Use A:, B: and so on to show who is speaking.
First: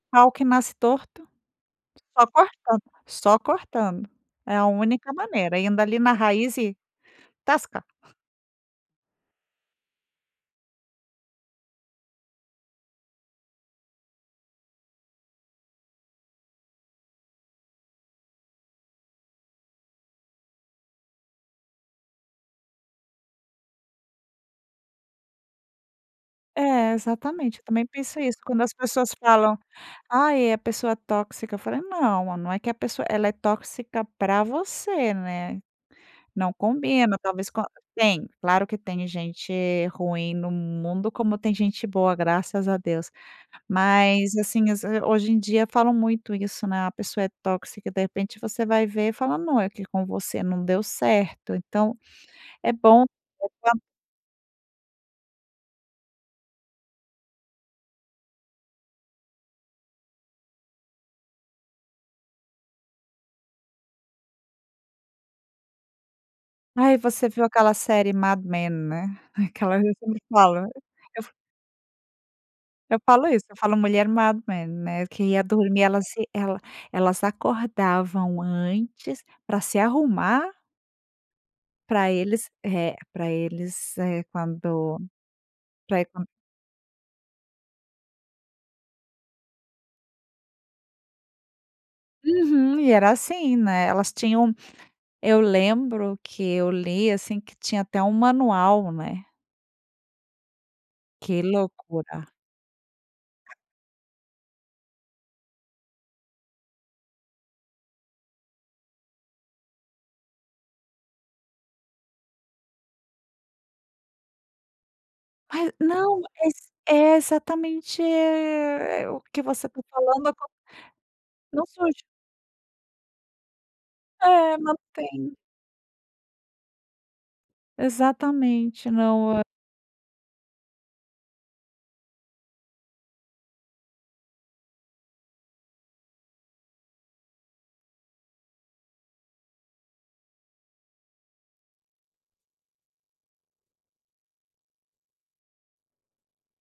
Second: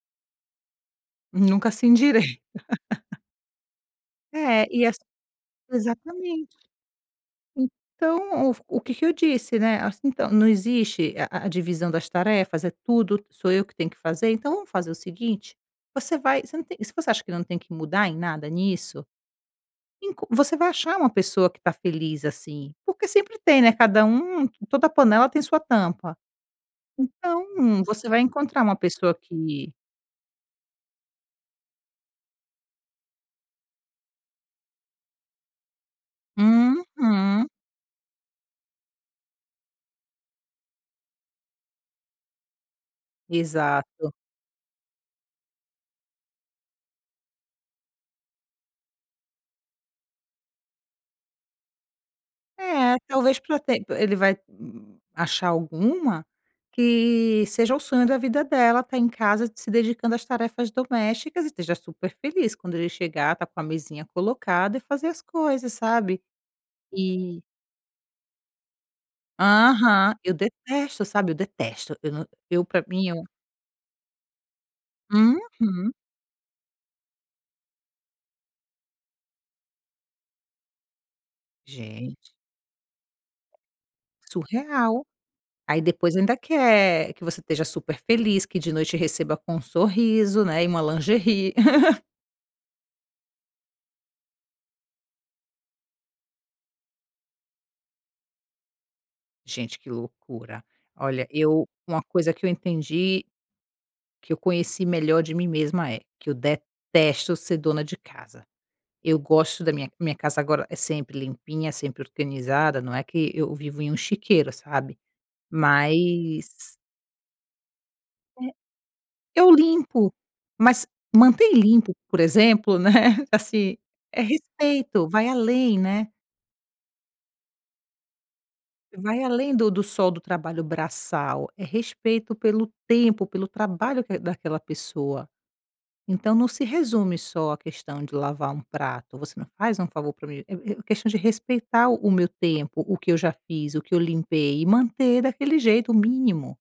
A: Pau que nasce torto.
B: Nunca se
A: Só
B: endireita.
A: cortando, só cortando. É
B: É,
A: a
B: e ass
A: única maneira, indo ali na
B: exatamente.
A: raiz e tascar.
B: Então, o f o que que eu disse, né, assim: "Então, não existe a a divisão das tarefas? É tudo, sou eu que tenho que fazer? Então, vamos fazer o seguinte? Você vai você não tem e se você acha que não tem que mudar em nada nisso, enco você vai achar uma pessoa que tá feliz assim," porque sempre tem, né, cada um toda panela tem sua tampa.
A: É,
B: Então
A: exatamente. Eu também
B: você
A: penso
B: vai
A: isso. Quando
B: encontrar
A: as
B: uma
A: pessoas
B: pessoa
A: falam:
B: que
A: "Ai, a pessoa tóxica," eu falei: "Não, não é que a pessoa ela é tóxica pra você, né." Não combina.
B: Uhum.
A: Talvez com a tem, claro que tem gente ruim no mundo como tem gente boa, graças a Deus.
B: Exato.
A: Mas, assim, às ve e hoje em dia falam muito isso, né, "a pessoa é tóxica", de repente você vai ver e fala: "Não, é que com você não deu certo," então, é
B: É,
A: bom
B: talvez pra
A: [unintelligible]
B: ter ele vai achar alguma que seja o sonho da vida dela, estar em casa, se dedicando às tarefas domésticas e esteja super feliz; quando ele chegar estar com a mesinha colocada e fazer as coisas, sabe.
A: Ai, você
B: E
A: viu aquela série Mad Men, né. Aquela ali eu
B: Aham.
A: sempre
B: Eu
A: falo
B: detesto,
A: eu f
B: sabe, eu detesto. Eu na eu pra
A: eu
B: mim, é.
A: falo isso, eu falo: "Mulher Mad Men," né, que ia dormir
B: Uhum.
A: ela se ela elas acordavam antes pra se arrumar pra
B: Gente.
A: eles, eh, pra eles, eh, quando
B: Surreal. Aí
A: pra e
B: depois
A: qua
B: ainda quer que você esteja super feliz, que de noite receba com um sorriso, né, e uma lingerie.
A: Uhum. E era assim, né, elas tinham eu lembro que eu li, assim, que tinha até um manual, né.
B: Gente, que loucura. Olha
A: Que
B: eu uma
A: loucura.
B: coisa que eu entendi que eu conheci melhor de mim mesma é: que eu detesto ser dona de casa. Eu gosto da minha minha casa agora é sempre limpinha, sempre organizada, não é que eu vivo em um chiqueiro, sabe.
A: Mai, não exa
B: Mas
A: é, exatamente,
B: é,
A: eh, o que
B: eu
A: você tá
B: limpo.
A: falando acon
B: Mas manter
A: Não
B: limpo,
A: surge.
B: por exemplo, né, assim, é
A: É, não
B: respeito. Vai
A: tem.
B: além, né.
A: Exatamente,
B: Vai
A: não o
B: além do do só do trabalho braçal. É respeito pelo tempo, pelo trabalho que daquela pessoa. Então não se resume só à questão de lavar um prato. Você não faz um favor pra mim, é é questão de respeitar o o meu tempo, o que eu já fiz, o que eu limpei e manter daquele jeito, mínimo.